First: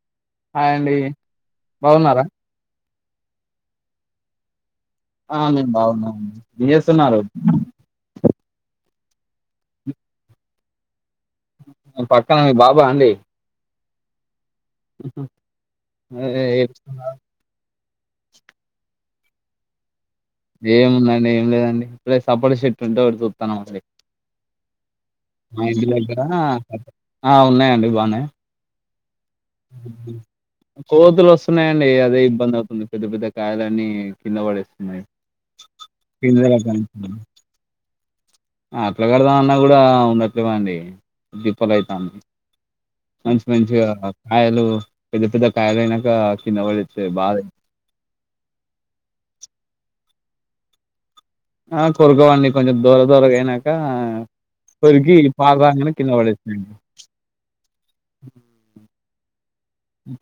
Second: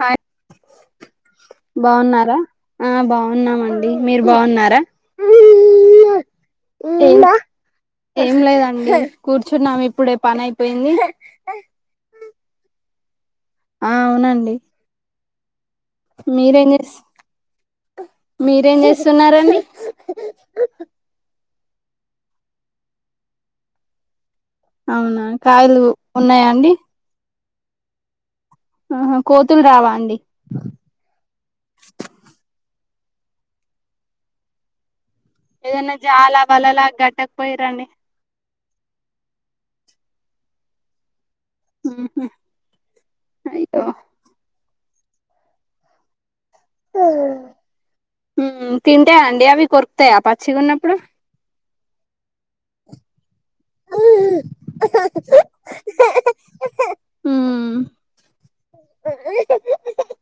Hi hi అండి బాగున్నారా ఆ బాగున్నామండి మీరు బాగున్నారా ఆ మేము బాగున్నాము ఏమి చేస్తున్నారు ఏం కూర్చున్నాము ఇప్పుడే పని అయిపోయింది పక్కన మీ బాబు ఆ అండి ఆ అవునండి ఏం మీరేం చేస్ చేస్తున్నారు మీరేం చేస్తున్నారండి ఏముందండి ఏం లేదండి ఇప్పుడే సపోట చెట్టు ఒటి చూతన్నం రే అవునా మా కాయలు ఇంటి దగ్గర ఉన్నాయా అండి ఆ ఉన్నాయండి బానే ఆహ కోతులు వస్తున్నాయండి అదే ఇబ్బంది అవుతుంది పెద్ద పెద్ద కాయలన్నీ కింద పడేస్తున్నాయి ఏదనా జాలా బల్లలా గట్టక పోయార అండి అట్లా కడదామన్నా కూడా ఉండట్లేదండి దిప్పలు ఉహు, అయితాంది మంచి అయ్యో మంచిగా కాయలు పెద్ద పెద్ద కాయలయినాక మ్ తింటా అండి అవి కొరుకుతాయా పచ్చిగా ఉన్నప్పుడు ఆ కొరకోవండి కొంచెం దోర దోరగ అయిన కొరికి పాల్ రాగనే కింద పడేస్తాయి మ్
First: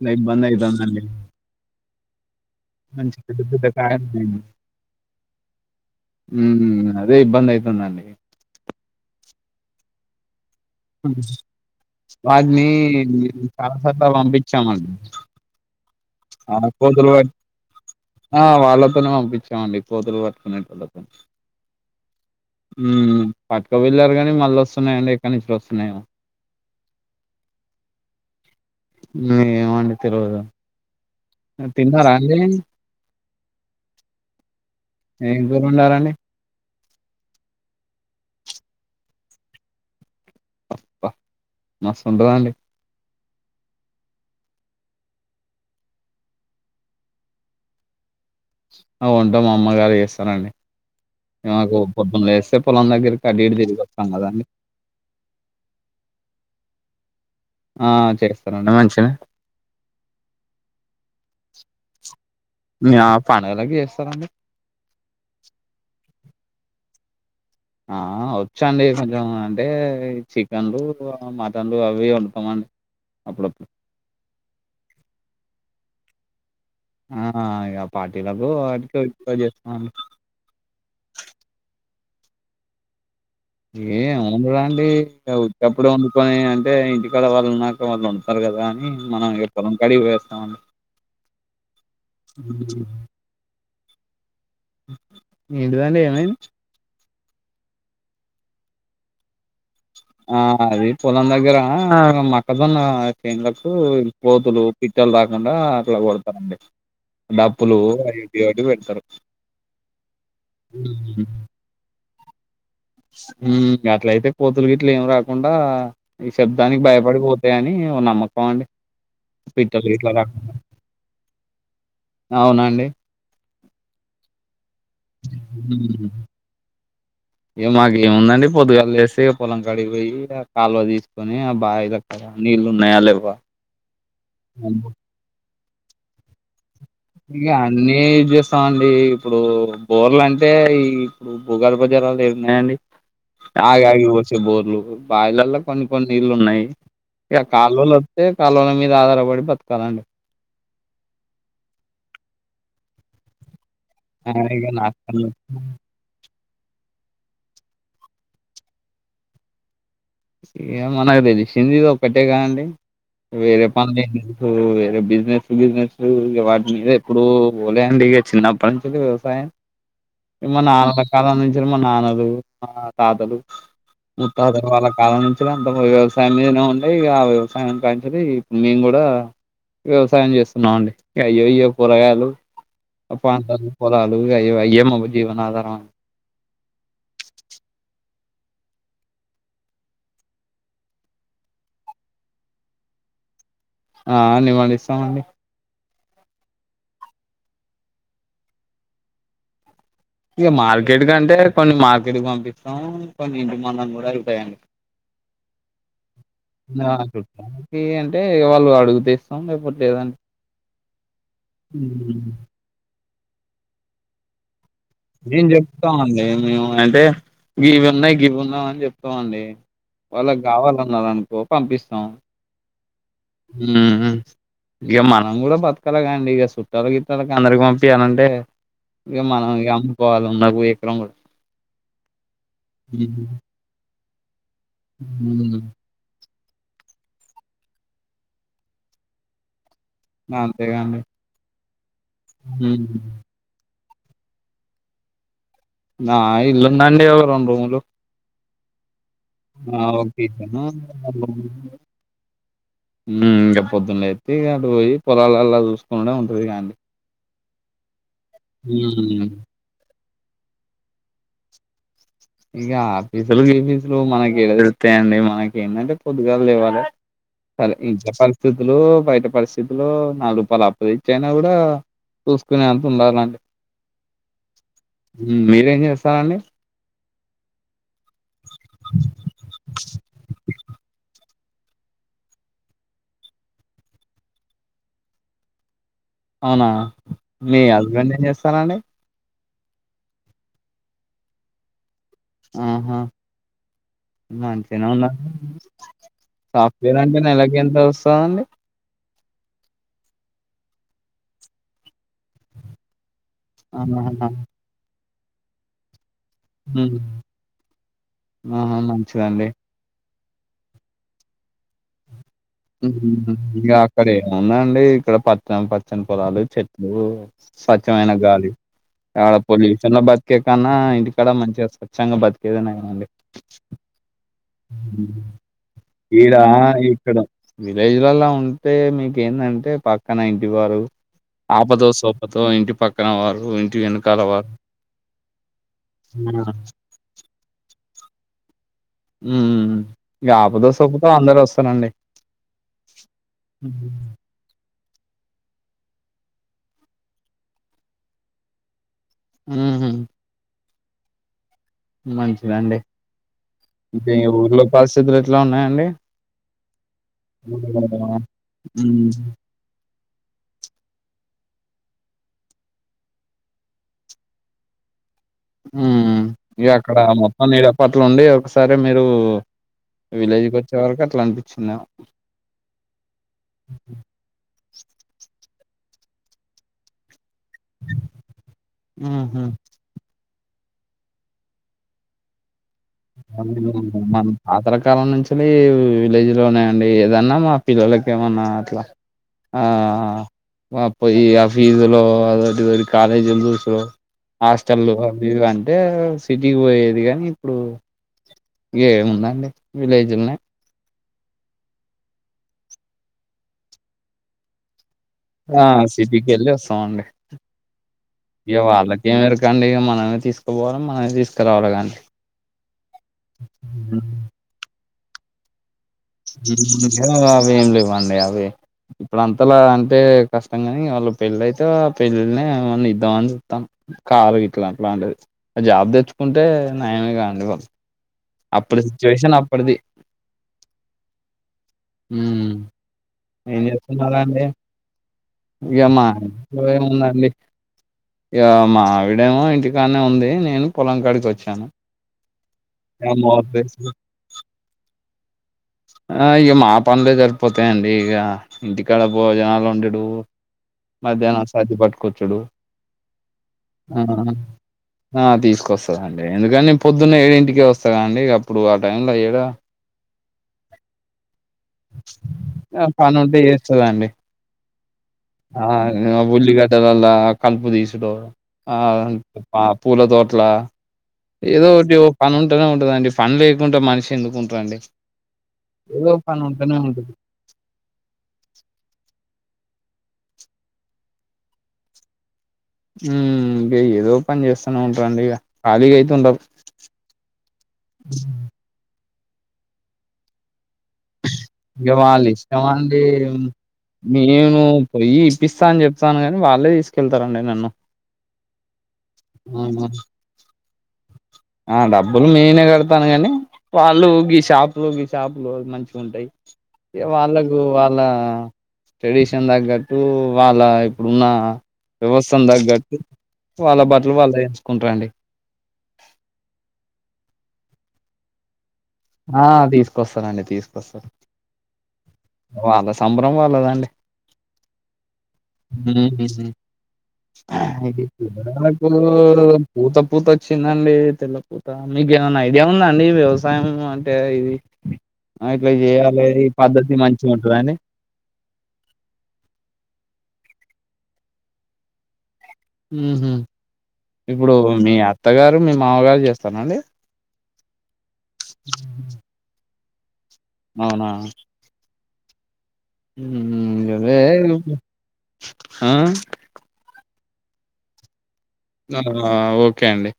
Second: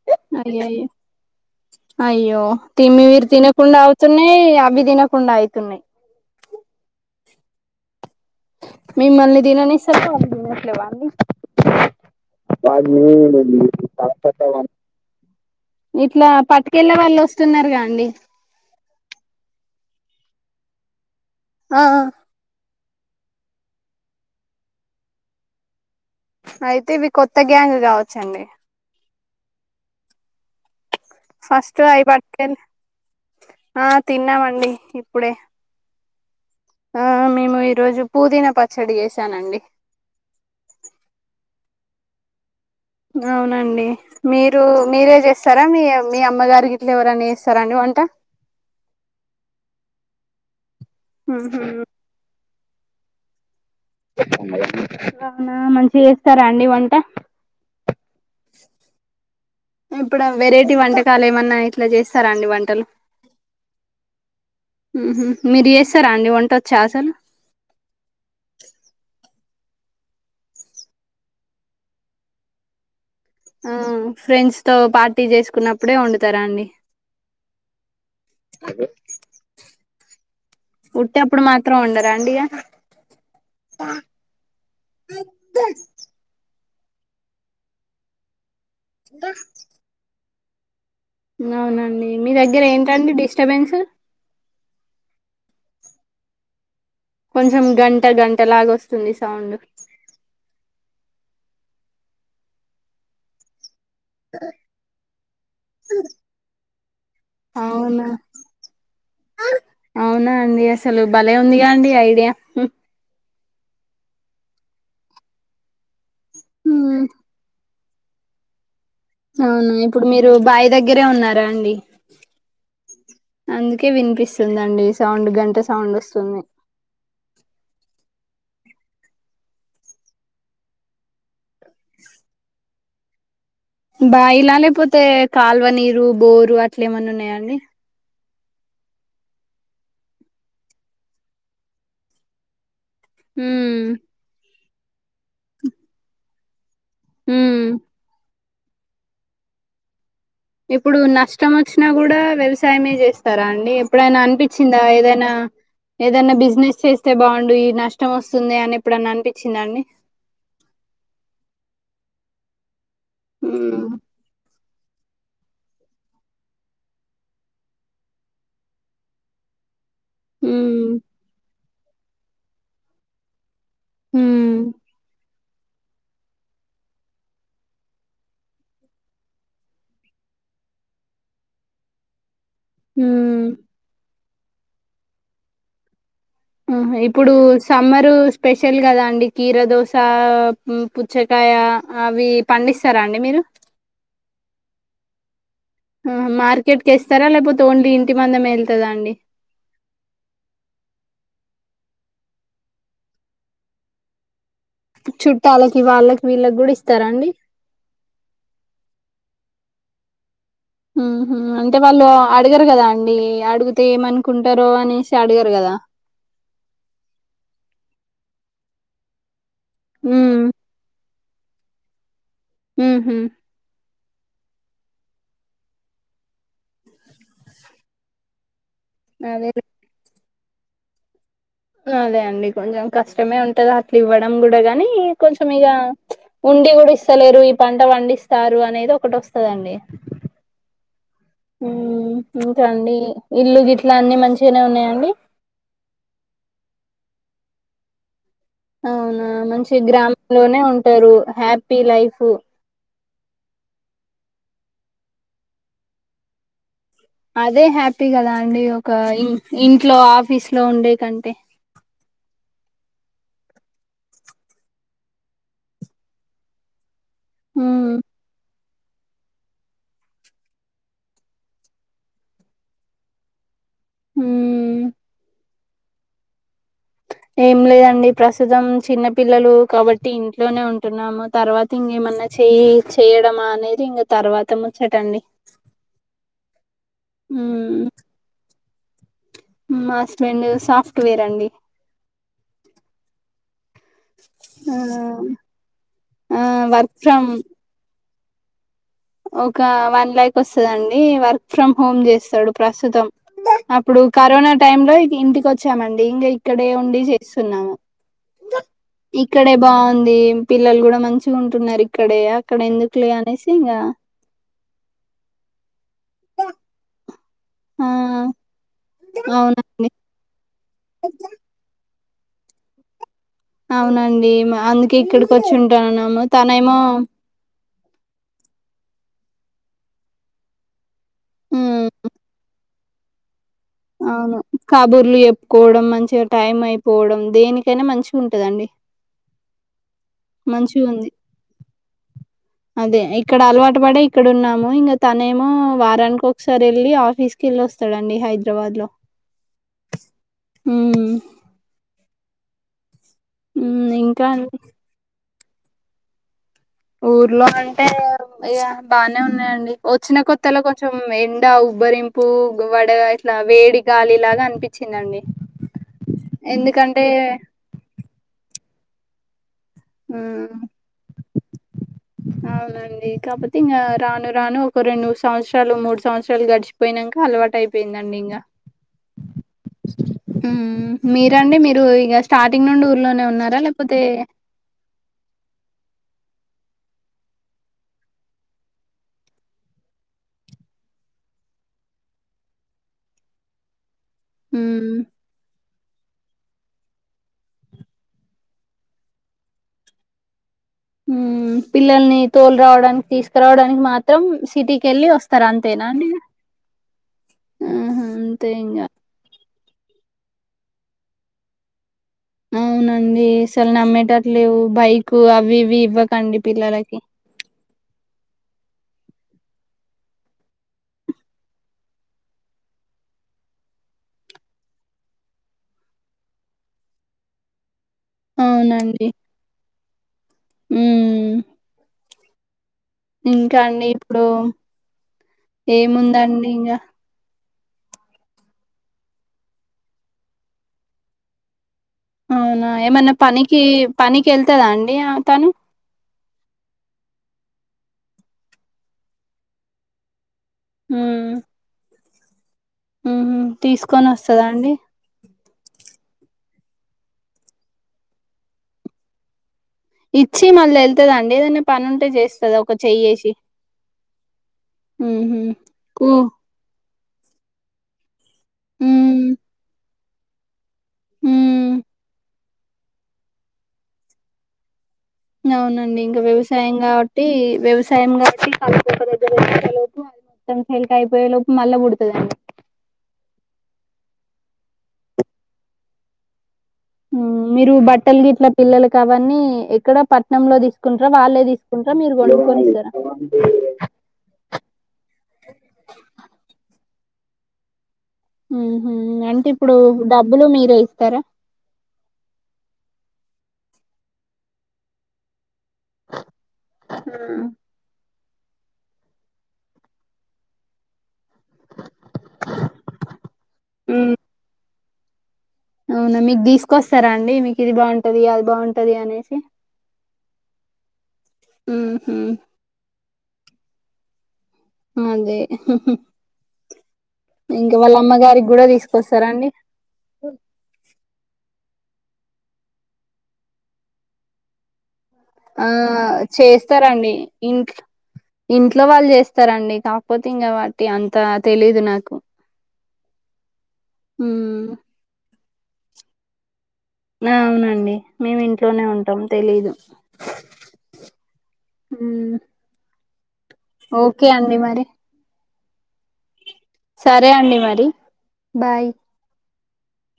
లైఫ్ ఇబ్బందయితాంది అండి అయ్యో తిమ్మి మీరు తినకుండా కాయలు అవుతున్నాయి అవి తినకుండా అయితున్నయ్ మ్ హు అదే ఇబ్బంది అయితది అండి మిమల్ని దిననిసెక అది దినది మ్ వాట్ని కలకత్తా పంపించాము అండి ఇట్లా ఆ పట్టుకెళ్ళే కోతులు వాళ్ళు పట్ వస్తున్నారుగా అండి ఆ వాళ్ళతోనే పంపించామండి కోతులు పట్టుకునేకి ఎళ్ళి వద్దం ఆ మ్ పట్టుకు వెళ్ళారు కానీ మళ్ళీ వస్తున్నాయండి ఎక్కడ నుంచి వస్తున్నాయో అయితే ఇవి కొత్త గ్యాంగ్ గావ నాకు ఏమ్ వంట తెల్వదు ఫస్ట్ అయి పట్టుకెళ్ ఆ తిన్నామండి ఇప్పుడే ఏం కూర వండారండి ఆ మేము ఈరోజు పుదీనా పచ్చడి చేసానండి అబ్బ మస్త్ ఉంటదాండి అవునండి మీరు మీరే చేస్తారా మీ మీ అమ్మగారికి గిట్లా ఎవరనా చేస్తారా అండి వంట ఆ వంట మా అమ్మగారే చేస్తారండి మాకు పొద్దున లేస్తే పొలం దగ్గర పని ఏం లేదుగ అవునా మంచిగా చేస్తారా అండి వంట ఆ చేస్తానండి మంచి గనే ఇప్పుడు వెరైటీ వంటకాలు ఏమన్నా ఇట్లా చేస్ స్తార అండి వంటలు ఆ పండుగలకి చేస్తారండి మ్ హు మీరు చేస్తా అండి వంటొచ్చా అస్సలు ఆ వచ్చాండి కొంచెం అంటే చికెన్లు మటన్లు అవి వండుతామండి అప్పుడప్పుడు ఆ ఫ్రెండ్స్ తో పార్టీ చేసుకున్నప్పుడే వండుతారా అండి ఆ ఇగ పార్టీలకు వాటికి ఎక్కువ చేస్తున్నాను వుట్టి అప్పుడు మాత్రం వండరా అండి ఇగ ఏం వండుడండి ఉత్తి అప్పుడు వండుకొని అంటే ఇంటికాడ వాళ్ళు నాకు వాళ్ళు వండుతారు కదా అని మనం పొలం కాడికి పోయి వస్తామండి అవునండి మీ దగ్గర ఏంటండి డిస్టబెన్స్ ఎంటిదండి ఏమైంది కొంచెం గంట గంట లాగ వస్తుంది సౌండ్ ఆ అది పొలం దగ్గర మక్కజోన్న చే కోతులు పిట్టలు రాకుండా అట్లా కొడతారండి డప్పులు అవునా అవివి అటి పెడతారు అవునా అండి అసలు భలే ఉందిగా అండి హ హ అట్లయితే కోతులు గ ఇట్లు ఏమి రాకుండా ఈ శబ్దానికి భయపడిపోతాయి అని నమ్మకం అండి అవునా పిట్టలు ఇప్పుడు గిట్ల మీరు రాకుండా. బావి దగ్గరే ఉన్నారా అండి అవునా అండి? అందుకే వినిపిస్తుందండి సౌండ్ గంట సౌండ్ వస్తుంది ఇ మాక ఏముందండి పొద్దుగాలు లేసి పొలం కడిగిపోయి కాలువ తీసుకొని ఆ బావి లో నీళ్ళు ఉన్నాయి లేవ బాయిలా లేకపోతే కాల్వనీరు బోరు అ ఇగ అన్ని ఇాఅండి ఇప్పుడు బోర్లు అంటే ఈ ఇప్పుడు భూగర్భ జలాలు ఏమిన్నాయండి ఆగి ఉమ్ ఆగి వచ్చే బోర్లు బావిలలో కొన్ని కొన్ని నీళ్లు ఉన్నాయి ఇక ఉమ్ కాల్వలు వస్తే కాళవల మీద ఆధారపడి బతకాలండి ఇప్పుడు నష్టం వచ్చినా కూడా వ్యవసాయమే చేస్తారా అండి ఎప్పుడైనా ఆ! ఇగ అనిపించిందా నాశనం ఏదైనా ఏదైనా బి బిజినెస్ చేస్తే బాగుండు నష్టం వస్తుంది అని ఇప్పుడన అనిపించిందండి ఇ మనకు తెలిసింది ఇది ఒక్కటే కాదండి వేరే ఉమ్ పనులు ఏ తెలు బిజినెస్ బిజినెస్ ఇ వాటి మీద ఎప్పుడు పోలేండి ఇక చిన్నప్పటి నుంచి వ్యవసాయం మా ఉమ్ నాన్న కలల అందించిన మా నాన్నలు మా తాతలు [inaudible] ఉమ్ ముత్తాతలు వాళ్ళు నుంచి అంత వ్యవసాయం మీద ఉండే ఆ వ్యవసాయం కాంచిది ఇప్పుడు మేము కూడా వ్యవసాయం చేస్తున్నాము అండి అయ్యో అయ్యో కూరగాయలు పా ఉమ్ పోలాలు ఏమా మాకు జీవన ఆధార ఆహా ఇప్పుడు సమ్మరు స్పెషల్ కదా అండి కీరా దోశ పుచ్చకాయ అవి పండిస్తారా అండి మీరు ఆ అన్ని పండిస్తామండి ఆ మార్కెట్ క ఇస్తారా లేకపోతే ఓన్లీ ఇంటి మందం వెళ్తుందా అండి ఇక మార్కెట్ కంటే కొన్ని మార్కెట్ పంపిస్తాం కొన్ని ఇంటి మందం కూడా అయితాయండి అఓ నా అండి చుట్టడానికి అంటే వాళ్ళు అడుగుతే ఇస్తాం లేేవన్ ఉహ అంటే వాళ్ళు అడగరు కదా అండి అడిగితే ఏమనుకుంటారు నేను చెప్తామండి మేము అంటే ఇవి ఉన్నాయి గీవి ఉన్నాం అని చెప్తామండి వాళ్ళకి ఉమ్ కావాలన్న అనుకో పంపిస్తాం ఉహు ఉమ్ ఇక మనం కూడా బతకాలగాండి ఇక చుట్టాల గిట్టాలకి అందరికి పంపిఎలాంటి ఇంకా అదే మనం ఇ అమ్ముకోల ఉన్న ఎకరం కూడా అదే అండి కొంచెం హ్మ్. కష్టమే ఉంటది అట్లు ఇవ్వడం కూడా గాని కొంచం హ్మ్. ఇగ ఉండి కూడా ఇస్తలేరు ఈ పంట పండిస్తారు అనేది ఒకటి వస్తుందండి అంతేగాండి హ్మ్. ఇంకాండి ఇల్లు గిట్లా అన్ని మంచిగానే ఉన్నాయండి నా ఇల్లుందండి ఒక రెండు రూమ్లు అవునా మంచి గ్రామం లోనే కిచెను ఉంటారు హ్యాపీ లైఫ్ ఇంకా పొద్దున్న లేటి ఇటు పోయి పొలాలలా చూసుకునే ఉంటది కదండీ అదే హ్యాపీ కదా అండి ఒక ఇంట్లో ఆఫీస్ లో ఉండే కంటే ఇక ఆ ఫీసులు ఏ ఫీసులు మనకి ఏడా తెలుస్తాయండి మనకి ఏంటంటే పొద్దుగాల లేవాలి సరే ఉమ్ ఇంటి పరిస్థితులు బయట పరిస్థితులు నాలుగు రూపాయలు ఆప్పులు తెచ్చియిన కూడా చూసుకునే అంత ఉండాలండి ఉమ్ మీరేం చేస్తారండి ఏం లేదండి ప్రస్తుతం చిన్న పిల్లలు కాబట్టి ఇంట్లోనే ఉంటున్నాము తర్వాత ఇంకేం మన్నా చేయి చేయడమా అనేది ఇంకా తర్వాత ముచ్చటండి అవునా మీ ఉమ్ హస్బెండ్ ఏం చేస్తరండి మా హుస్బేండ్ సాఫ్ట్వేర్ అండి ఆహా ఆ మంచిగానే ఉన్నారు అండీ ఆ వర్క్ సాఫ్ట్వేర్ అంటే ఫ్రమ్ నెలకు ఎంత వస్ రాండి ఒక వన్ లాక్ వస్తుందండి వర్క్ ఫ్రమ్ హోమ్ చేస్ స్తాడు ప్రస్తుతం అప్పుడు ఆహా కరోనా టైం లో ఇగ ఇంటికి వచ్చామండి ఇంగ ఇ ఇక్కడే ఉండి చేస్తున్నాము ఆహా మంచిదండి ఇక్కడే బాగుంది పిల్లలు కూడా మంచిగా ఉంటున్నారు ఇక్కడ ఊహు ఊ ఆక్కడ అవునా అండి ఇక్కడ పచ్చ పచ్చని పొలాలు చెట్లు ఆ స్వచ్ఛమైన గాలి ఆడ అవునండి పొల్యూషన్ లో బతికే కన్నా ఇంటికాడ మంచిగా స్వచ్ఛంగా బతికేదే నయమండి అవున అండి అందుకే ఇక్కడికి వచ్చుంటాన్నాము తనేమో విలేజ్లల ఉంటే మీకేందంటే పక్కన ఇంటి వారు ఆపతో ఉమ్ సోపతో ఇంటి పక్కన వారు ఇం అవును కాబూర్లు చెప్పుకోవడం మంచిగా టైం అయిపోవడం దేనికైనా మంచి ఉం ట్టదండి ఊ ఊ ఊ ఇగ ఆపతో సోపతో ఉంది అందరు వస్తారండీ అదే ఇక్కడ అలవాటు పడే ఇక్కడ ఉన్నాము ఇంకా తనేమో వారానికి ఒకసారి వెళ్ళి ఆఫీస్ కి వెళ్ళి వస్తాడండి హైదరాబాద్ లో ఊహు ఊ మంచిదండి ఉమ్ ఇపుడు ఈ ఇంకా ఊర్ల పరిస్థితులు ఎట్లా ఉన్నాయండి ఊర్లో అంటే ఇగ ఉమ్ బానే ఉన్నాయండి వచ్చిన కొత్తలో కొంచెం ఎండ ఉబ్బరింపు వడ ఇట్లా వేడి గాలిలాగా అనిపించింది తినండి ఊ ఇగ అక్కడ మొత్తం నీడపట్ల ఉండి ఒకసారి మీరు విలేజ్కి ఉమ్ వచ్చే వరకు అట్లా అనిపించిదిదేమో అవునండి కాకపోతే ఇంకా రాను రాను ఒక రెండు సంవత్సరాలు మూడు సంవత్సరాలు గడిచిపోయినాక అలవాటు అయిపోయిందండి ఇంకా ఉహు ఊ మీరండి మీరు ఇక స్టార్ట్ అందుకే మన తాతల కాలం నుంచెలి కాలేజ్ లోనేయండి ఏదన్నా మా పిల్లలకి ఏమన్నా అట్లా ఆ వపో ఈ ఆ ఫీజులు అదోటి ఇదోటీ కాలేజీలు సో హాస్టల్లు ఉమ్ అవి ఇవి అంటే సిటీకి పోయేది కాని ఇప్పుడు ఏముందండి విలేజీలనే ఊ పిల్లల్ని తోలు రావడానికి తీసుకురావడానికి మాత్రం సిటీ ఆ సిటీకి వెళ్ళి వస్తామండి ఆహా అంతే ఇక ఇంగ వాళ్ళకేమి ఎరుక కండి మనమే తీసుకుపోవాలి మనమే తీసుకురావాలి కదండి అవునండి అసలు నమ్మేటటు లేవు బైకు అవి ఇవి ఇవ్వకండి పిల్లలకి ఇయ్యో అవి ఏం లేవండి అవే ఇప్పుడు అంతలా అంటే కష్టం కానీ ఇగ వాళ్ళు పెళ్ళ అయితే ఆ పెళ్ళలనే ఏమన్న ఇద్దామని జుతన కారు ఇట్లా అట్లాంటిది జాబ్ తెచ్చుకుంటే నయమే కాండి వాళ్ళు అప్పుడు అవునండి సిచువేషన్ అప్పడిది ఉమ్ ఊ ఇంకా ఏం అండి చేస్తున్నారా ఇప్పుడు అండి ఇగ మా ఏముందండి ఇంట్లో ఇంగ ఏముందండి ఇగ మావిడేమో ఇంటికానే ఉంది నేను పొలం కాడికి వచ్చాను అవునా ఇక ఏమన్నా మోటర్ పనికి వేసుకొని పనికి వెళ్తుందా అండి తను ఆ ఇ మా పన్లే జరి పోతాయండి ఇక ఇంటికాడ భోజనాలు ఉండడు ఉమ్ మధ్యాహ్నం సాధ్యపటు కొచ్చుడు ఉహు ఆ తీసుకొని వస్తదా అండి ఆ తీస్ వస్తదండి ఎందుకని పొద్దున్న ఏడింటికే వస్తదండి అప్పుడు ఆ టైం లో ఏడ ఇచ్చి మళ్ళీ వెళ్తుంద అండి ఏదనా పని ఉంటే చేస్తది ఒక చెయ్యేసి అ ఉహు కు ఆ ఉల్లిగడ్డల కలుపు తీసుడు ఆ ఉమ్ పా పూల తోట్లా ఏదో ఉమ్ ఒకటి పనున్ టనే ఉంటదండి పని లేకుంటే మనిషి ఎందుకు ఉంటడండి అవునండి ఇంకా వ్యవసాయం కాబట్టి వ్యవసాయం కాబట్టి కా [unintelligible] కాయ అయిపోయే లోపల మల్లా పుడతది హూ ఇంక ఏదో పని చేస్తానే ఉంటారండి ఇగ ఖాళీగా అయితే ఉండము మీరు బట్టలు గిట్ల పిల్లలు కావీ ఎక్కడ పట్నంలో తీసుకుంటార వాళ్ళే ఇగ తీసుకుంటార మీరు వాళ్ళ ఇష్టం కొనుకొనిస్తారా అండి నేను పొయ్యి ఇప్పిస్తా అని చెప్తాను కాని వాళ్ళే తీసుకెళ్తారండి నన్ను హుహు. అంటే ఇప్పుడు డబ్బులు మీరే ఇస్తారా? ఆ డబ్బులు నేనే కడ్ తను కాని వాళ్ళు ఈ షాపులు ఈ షాపులు మంచి హ్మ్. వాళ్ళకు వాళ్ళ ట్రెడిషన్ తగ్గట్టు వాళ్ళ ఇప్పుడున్న వ్యవస్థను తగ్గట్టి వాళ్ళ బట్టలు హ్మ్. వాళ్ళ తెచ్చుకుంటారు అండి అవునా! మీకు తీసుకొస్తారా అండి? ఇది బాంటది అది బాన్ ఆ తీసుకొస్తనండి తీసుకొస్తా ఉ వాళ్ళ సంభరం వాళ్ళదండి అదే ఇంకా అ వాళ్ళ అమ్మగారికి గూడా పిల్లకు తీసుకొస్తారా అండి? పూత పూత వచ్చిందండి తెల్ల మీకు ఏమైనా ఐడియా ఉందా అండి వ్యవసాయం అంటే ఇది ఆ ఇట్లే జేయాల ఈ పద్ధతి చేస్తారండి. మన్ ఇంట్ ఇంట్లో వాళ్ళు చేస్తారండి కాపో వొత్తిన్ కాబట్టి అంతా తెలీదు నాకు ఉ ఇప్పుడు హ్మ్. మీ అత్తగారు మీ మామగారు చేస్తానండి అవునండి మేము ఇంట్లోనే ఉంటాం తెలీదు అవునా ఉ ఉ గదే హా సరే అండి మరి బాయ్ ఆ ఓకే అండి